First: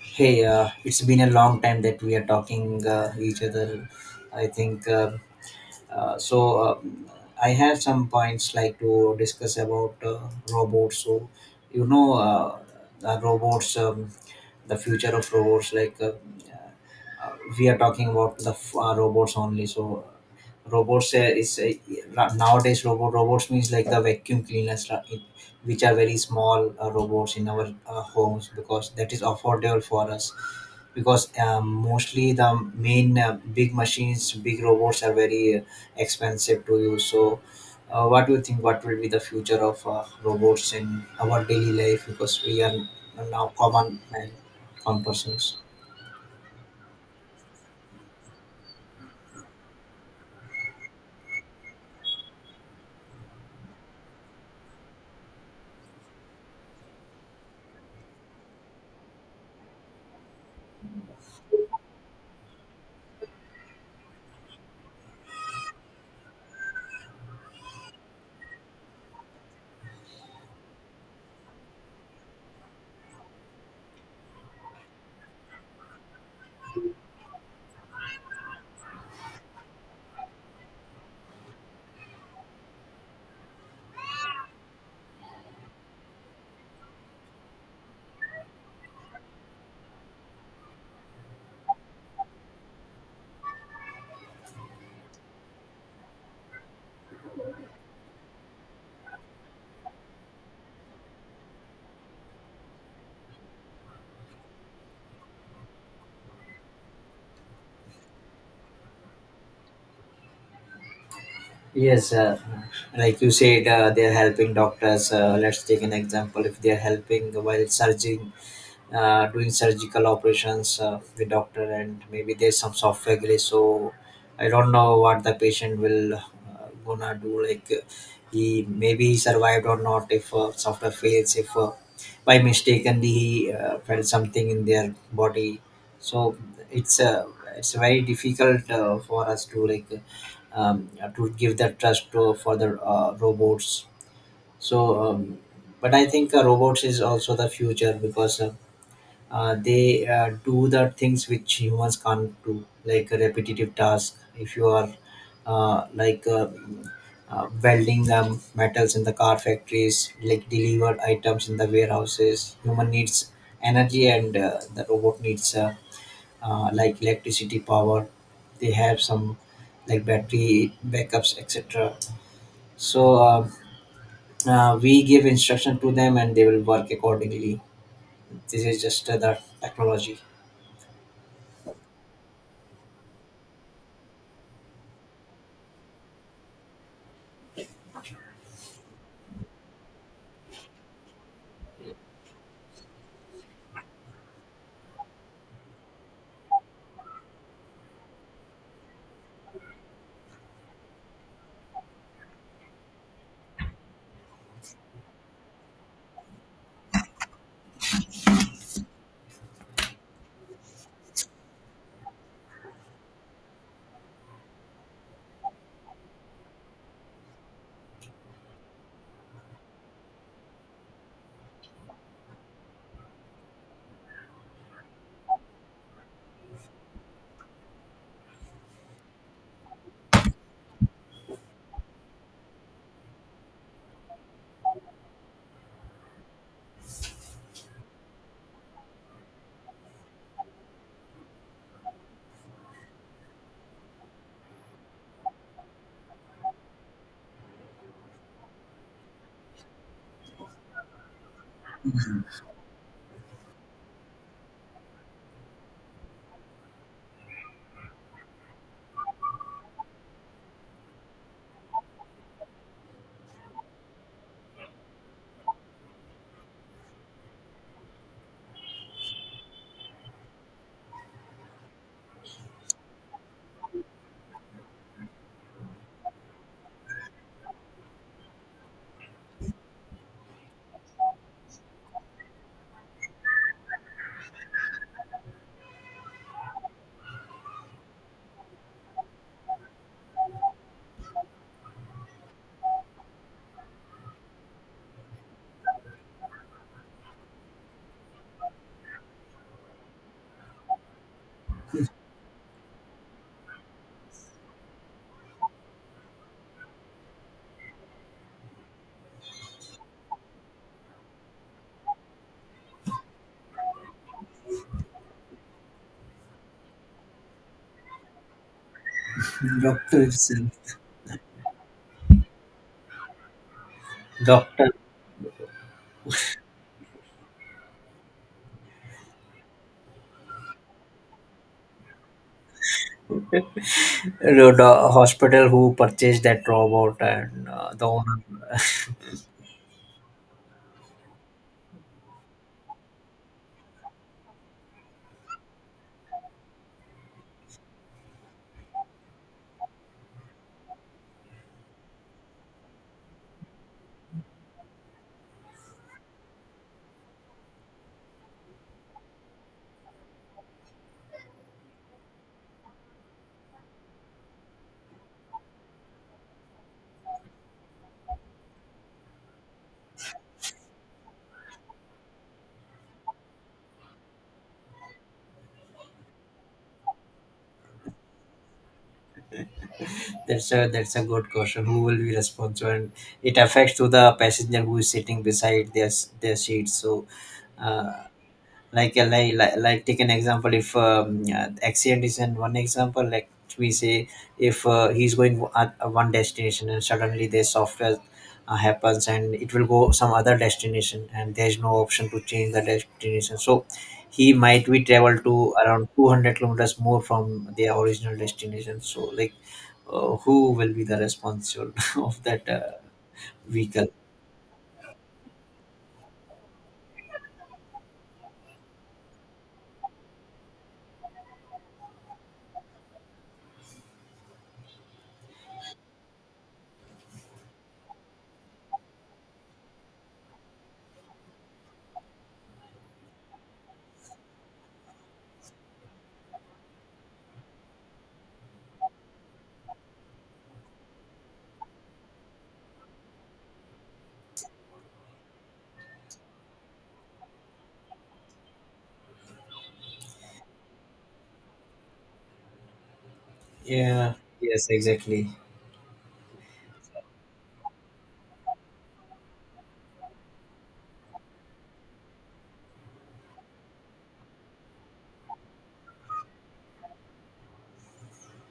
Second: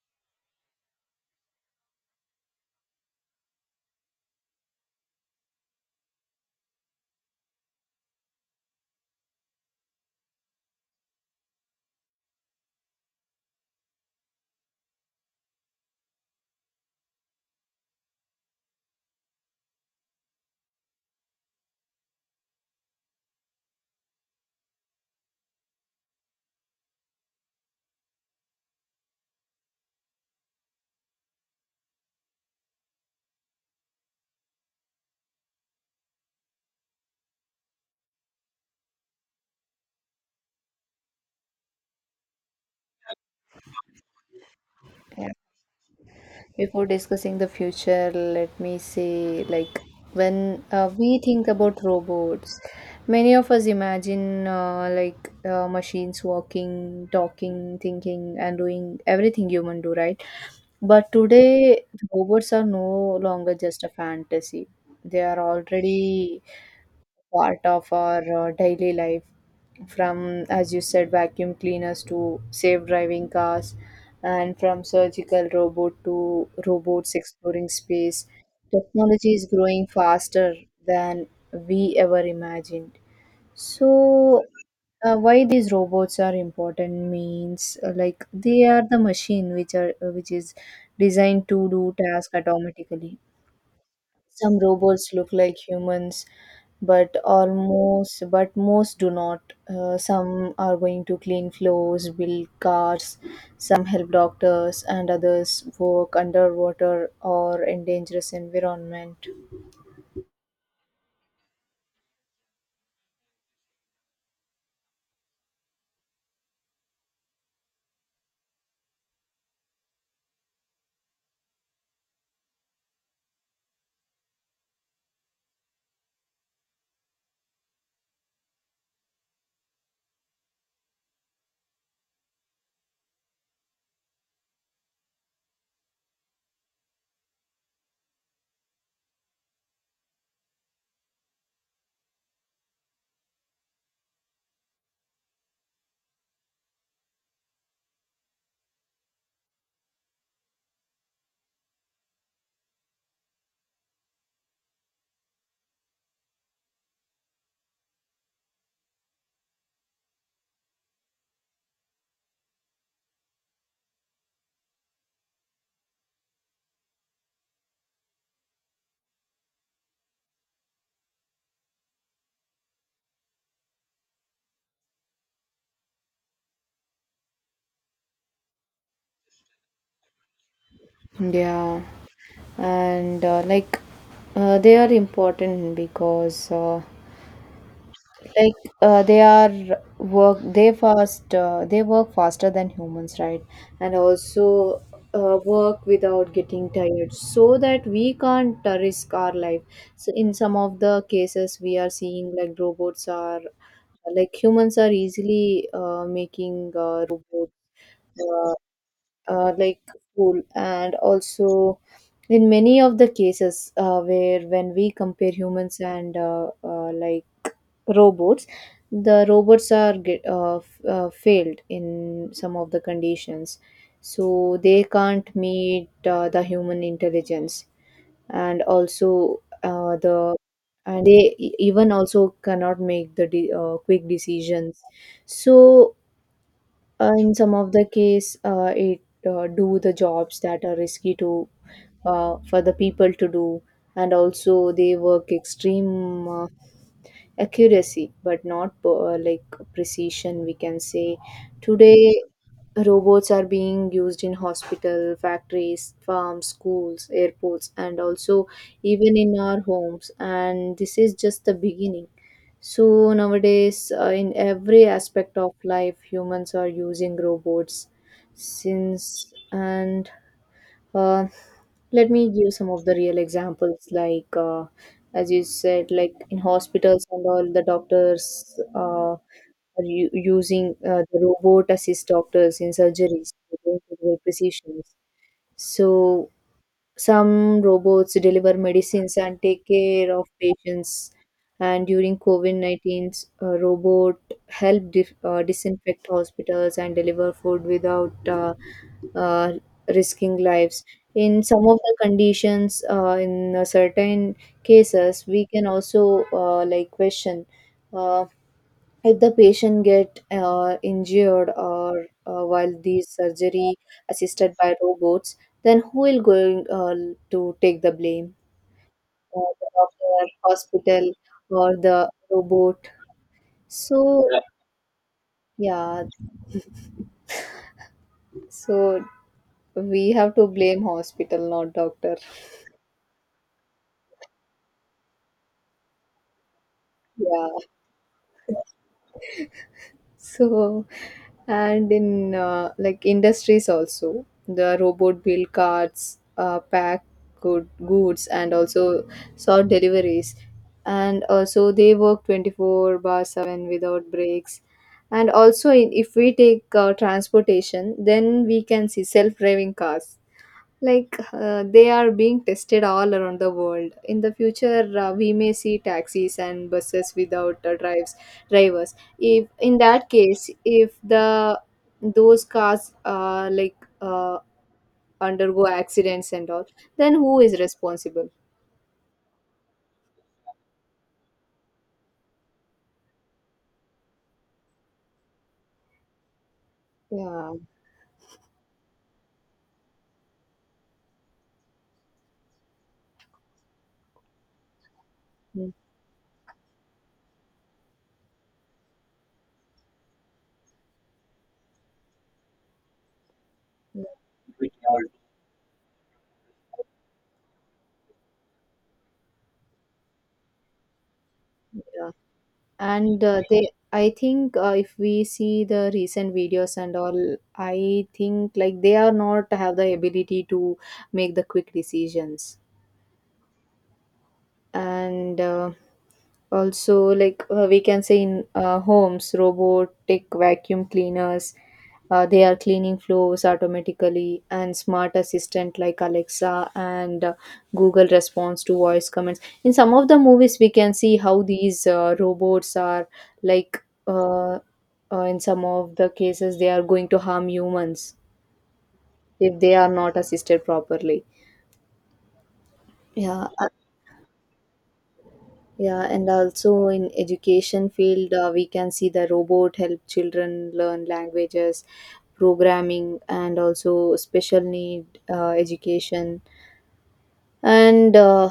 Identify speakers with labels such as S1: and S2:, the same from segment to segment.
S1: Hey, it's been a long time that we are talking each other. I think so. Uh, I have some points like to discuss about robots. So, you know, uh, the robots, the future of robots. Like uh, we are talking about the robots only. So, robots is nowadays robots means like the vacuum cleaners, which are very small robots in our homes, because that is affordable for us, because mostly the main big robots are very expensive to use. So what do you think? What will be the future of robots in our daily life, because we are now common persons?
S2: Before discussing the future, let me say like when we think about robots, many of us imagine like machines walking, talking, thinking, and doing everything human do, right? But today, robots are no longer just a fantasy. They are already part of our daily life, from as you said vacuum cleaners to safe driving cars, and from surgical robot to robots exploring space. Technology is growing faster than we ever imagined. So why these robots are important means, like they are the machine which is designed to do task automatically. Some robots look like humans, but most do not. Some are going to clean floors, build cars, some help doctors, and others work underwater or in dangerous environment.
S1: Yes, like you said, they are helping doctors. Let's take an example. If they are helping while surgery, doing surgical operations with doctor, and maybe there's some software glitch, so I don't know what the patient will gonna do. Like, he maybe he survived or not if software fails, if by mistakenly he felt something in their body. So it's it's very difficult for us to, like, um, to give the trust for the robots. So but I think robots is also the future, because they do the things which humans can't do, like a repetitive task. If you are uh, like uh, welding metals in the car factories, like deliver items in the warehouses. Human needs energy, and the robot needs electricity power. They have some like battery backups, etc. So we give instruction to them and they will work accordingly. This is just the technology.
S2: Yeah, and like they are important because like they work faster than humans, right? And also work without getting tired, so that we can't risk our life. So in some of the cases, we are seeing like robots are like humans are easily making robots, uh, like school, and also in many of the cases where when we compare humans and like robots, the robots are failed in some of the conditions. So they can't meet the human intelligence. And also, they even also cannot make the quick decisions. So in some of the case, it do the jobs that are risky to for the people to do. And also they work extreme accuracy but not like precision, we can say. Today, robots are being used in hospital, factories, farms, schools, airports, and also even in our homes, and this is just the beginning. So nowadays, in every aspect of life, humans are using robots since. And uh, let me give some of the real examples, like as you said, like in hospitals and all, the doctors are using the robot assist doctors in surgeries with incredible precision. So some robots deliver medicines and take care of patients. And during COVID 19, a robot helped disinfect hospitals and deliver food without uh, risking lives. In some of the conditions, in certain cases, we can also like question uh, if the patient get injured or while these surgery assisted by robots, then who will going to take the blame? The
S1: Doctor
S2: doctor,
S1: itself.
S2: hospital, or the robot? So
S1: Doctor.
S2: yeah, yeah, so we have to blame hospital, not doctor.
S1: The hospital who purchased that robot,
S2: Yeah.
S1: and the owner.
S2: So, and in like industries also, the robot build carts, pack goods, and also sort deliveries. And also, they work 24/7 without breaks. And also, if we take transportation, then we can see self driving cars, like they are being tested all around the world. In the future, we may see taxis and buses without drives drivers. If in that case, if the those cars uh, undergo accidents and all, then who is responsible?
S1: That's a good question, who will be responsible? And it affects to the passenger who is sitting beside their their seat, so
S2: Yeah.
S1: uh, like take an example. If accident is in one example, like we say, if he's going
S2: Mm.
S1: at one destination and suddenly the software happens and it will go some other destination, and there's no option to change the destination, so he might be travel to around 200 kilometers more from their original destination. So like, who will be the responsible
S2: Yeah.
S1: of that
S2: And they,
S1: vehicle?
S2: I think if we see the recent videos and all, I think like they are not have the ability to make the quick decisions. And also, like we can say in homes robotic vacuum cleaners, they are cleaning floors automatically, and smart assistant like Alexa and Google response to voice commands. In some of the movies we can see how these robots are, like in some of the cases, they are going to harm humans if they are not assisted properly. Yeah.
S1: Yeah. Yes, exactly.
S2: Yeah, and also in education field, we can see the robot help children learn languages, programming, and also special need education. And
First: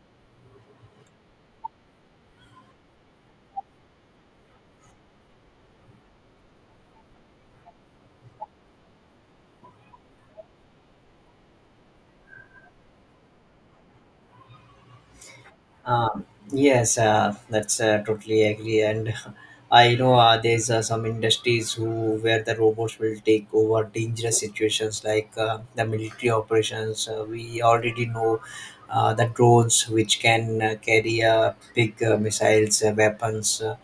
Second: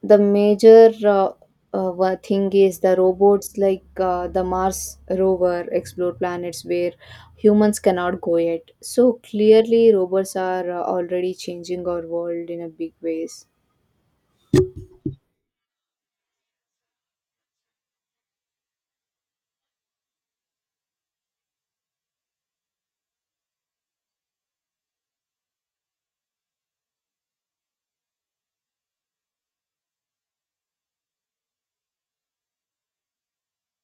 S2: the major one thing is the robots, like the Mars rover explore planets where humans cannot go yet. So clearly, robots are already changing our world in a big ways.
S1: Um, yes, that's totally agree. And I know there's some industries who where the robots will take over dangerous situations, like the military operations. We already know the drones which can carry big missiles, weapons,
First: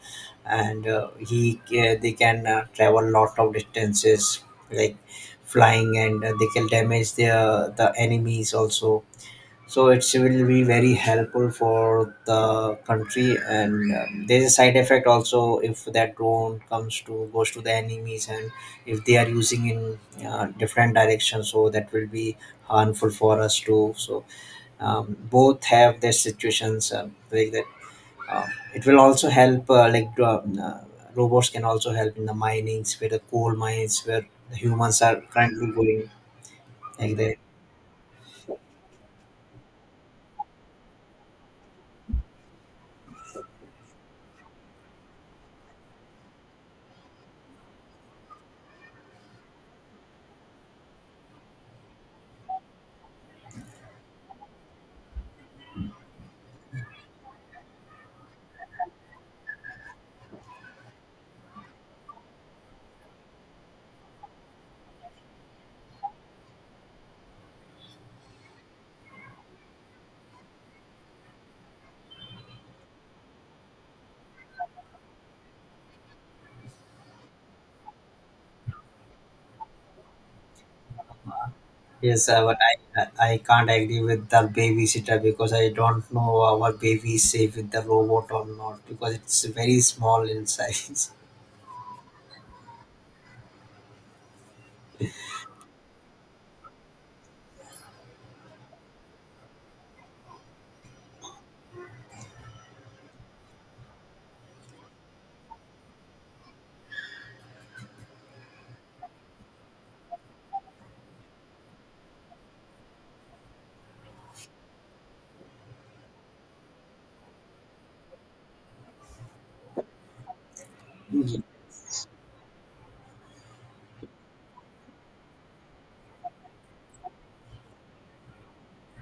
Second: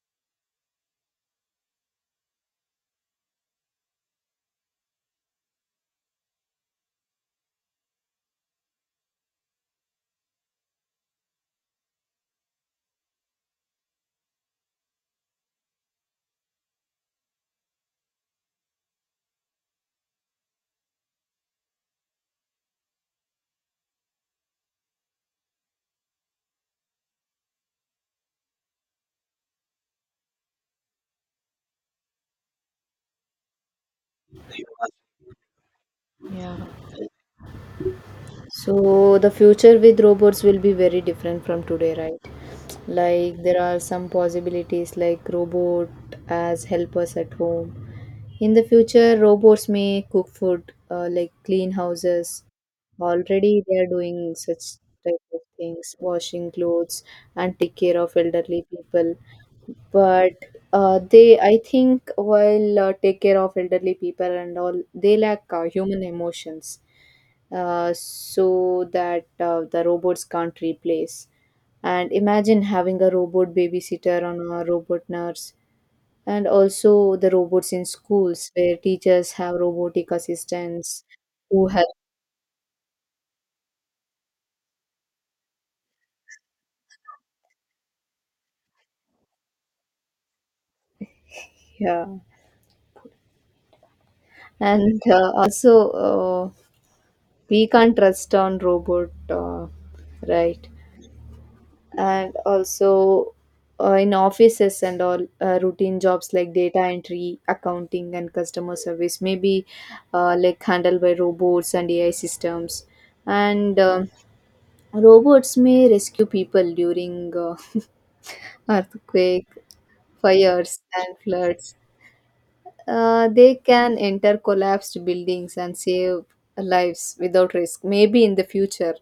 S1: and he they can travel lot of distances, like flying, and they can damage the enemies also. So it will be very helpful for the country. And there's a side effect also, if that drone comes to goes to the enemies, and if they are using in different directions, so that will be harmful for us too. So both have their situations, like that. um, it will also help, robots can also help in the minings, where the coal mines where the humans are currently going,
S2: Yeah.
S1: like that.
S2: So the future with robots will be very different from today, right? Like there are some possibilities, like robot as helpers at home. In the future, robots may cook food, like clean houses. Already they are doing such type of things, washing clothes and take care of elderly people. But they, I think, while take care of elderly people and all, they lack human emotions, so that the robots can't replace. And imagine having a robot babysitter and a robot nurse, and also the robots in schools where teachers have robotic assistants who help.
S1: Yes, but I can't agree with the babysitter, because I don't know our baby is safe with the robot or not, because it's very small in size.
S2: Yeah, and also, we can't trust on robot, right? And also, in offices and all, routine jobs like data entry, accounting, and customer service maybe like handled by robots and AI systems. And robots may rescue people during earthquake, fires, and floods. They can enter collapsed buildings and save lives without risk, maybe in the future,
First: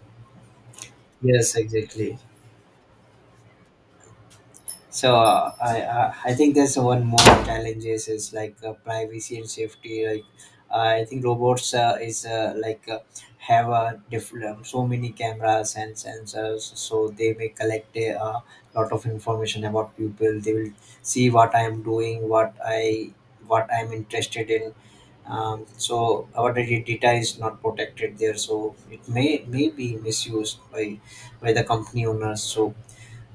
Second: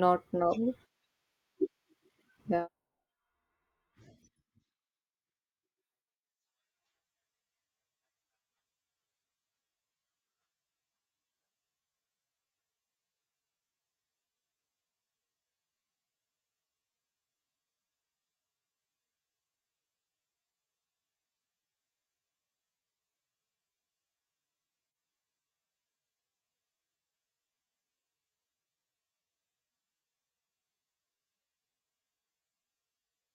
S2: not now.
S1: Yes, exactly.
S2: Yeah.
S1: So I think there's one more challenges, is like privacy and safety. Like, I think robots is, have a different, so many cameras and sensors, so they may collect a lot of information about people. They will see what I am doing, what I'm interested in. So our data is not protected there, so it may be misused by the company owners. So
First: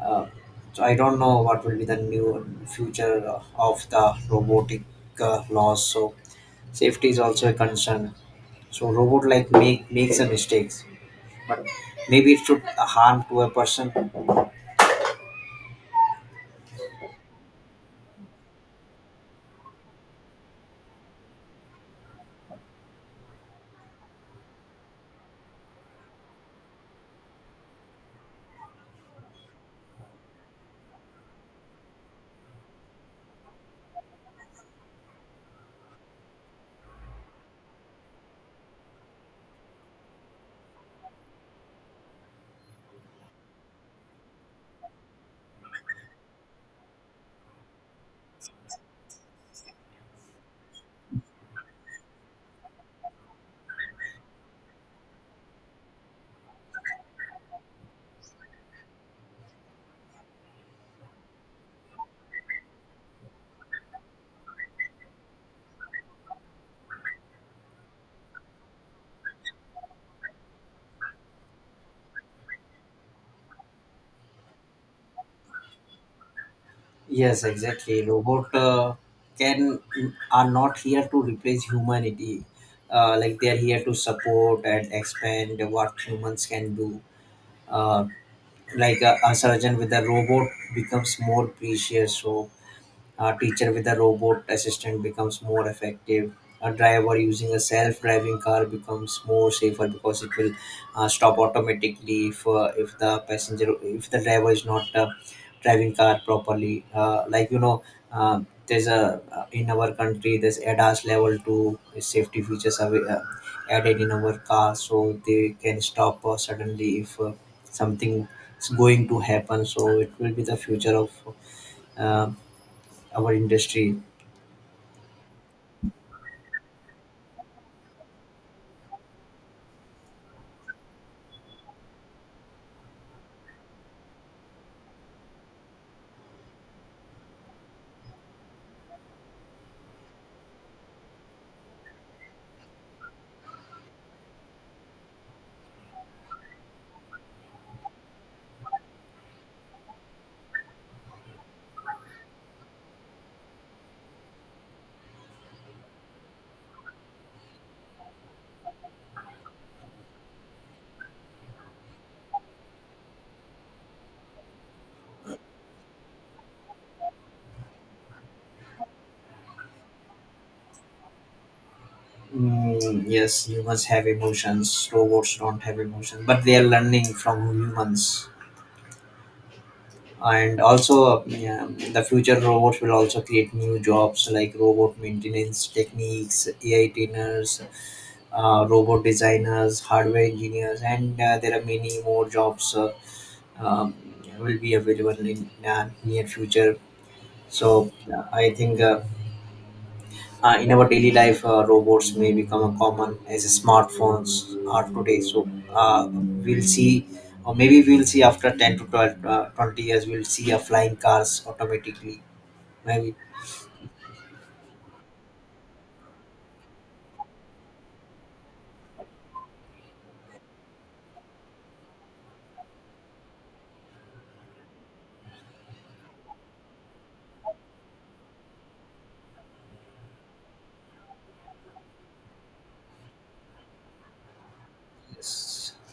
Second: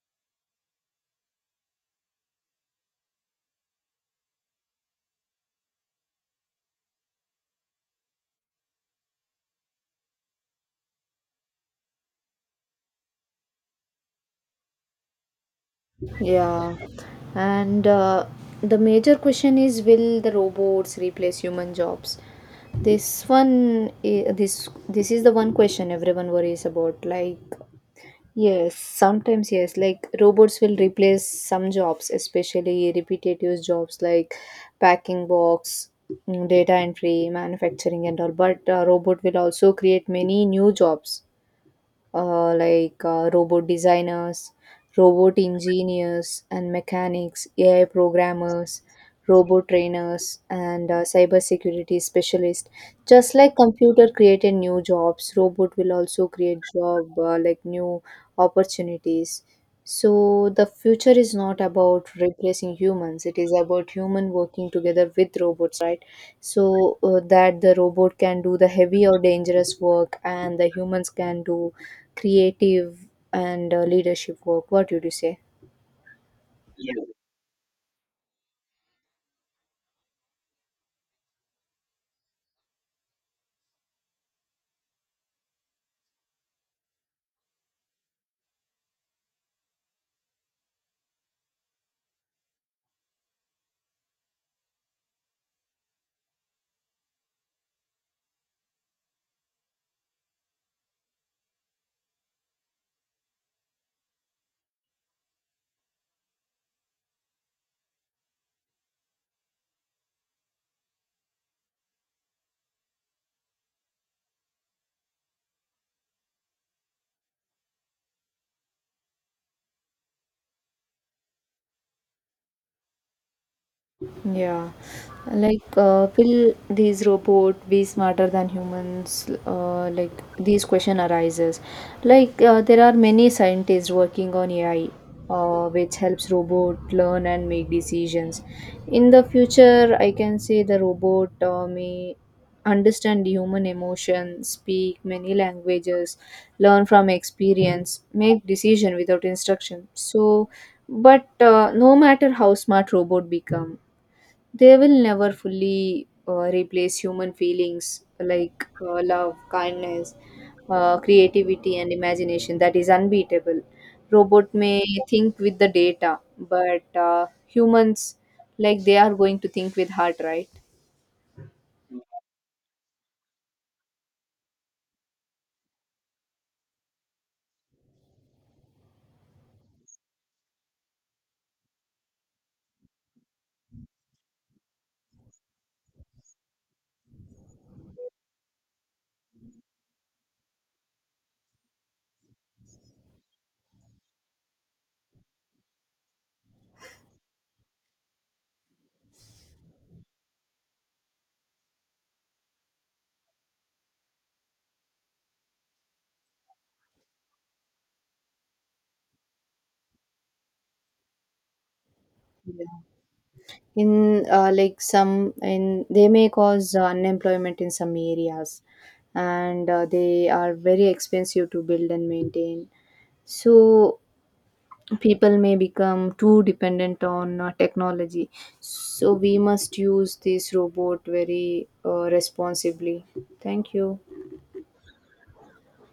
S1: uh, I don't know what will be the new future of the robotic laws. So safety is also a concern. So robot, like, makes a mistakes, but maybe it should harm to a person.
S2: Yeah, and the major question is, will the robots replace human jobs? This one, this is the one question everyone worries about. Like, yes, sometimes yes, like robots will replace some jobs, especially repetitive jobs like packing box, data entry, manufacturing, and all. But robot will also create many new jobs, like robot designers, robot engineers and mechanics, AI programmers, robot trainers, and cybersecurity specialists. Just like computer created new jobs, robot will also create job, like new opportunities. So the future is not about replacing humans, it is about human working together with robots, right? So that the robot can do the heavy or dangerous work and the humans can do creative and leadership work. What would you say?
S1: Yes, exactly. Robot can are not here to replace humanity. Like, they are here to support and expand what humans can do. Uh, like a surgeon with a robot becomes more precious. So a teacher with a robot assistant becomes more effective. A driver using a self-driving car becomes more safer, because it will stop automatically if the passenger if the driver is not driving car properly. Like, uh, there's a in our country there's ADAS level 2 safety features are added in our car, so they can stop suddenly if something is going to happen. So it will be the future of. Uh, our industry.
S2: Yeah, like will these robot be smarter than humans? Like these question arises. Like there are many scientists working on AI, which helps robot learn and make decisions. In the future, I can say the robot may understand human emotion, speak many languages, learn from experience, make decision without instruction. So, but no matter how smart robot become, they will never fully replace human feelings like love, kindness, creativity, and imagination. That is unbeatable. Robot may think with the data, but humans, like they are going to think with heart, right?
S1: Mm, yes, humans have emotions. Robots don't have emotions, but they are learning from humans. And also, yeah, in the future robots will also create new jobs like robot maintenance techniques, AI trainers, robot designers, hardware engineers, and there are many more jobs um, will be available in near future. So I think, in our daily life, robots may become a common as smartphones are today. So we'll see, or maybe we'll see after 10 to 12, 20 years, we'll see a flying cars automatically.
S2: Yeah.
S1: Maybe.
S2: In like some in they may cause unemployment in some areas, and they are very expensive to build and maintain. So people may become too dependent on technology, so we must use this robot very responsibly. Thank you.
S1: Yes.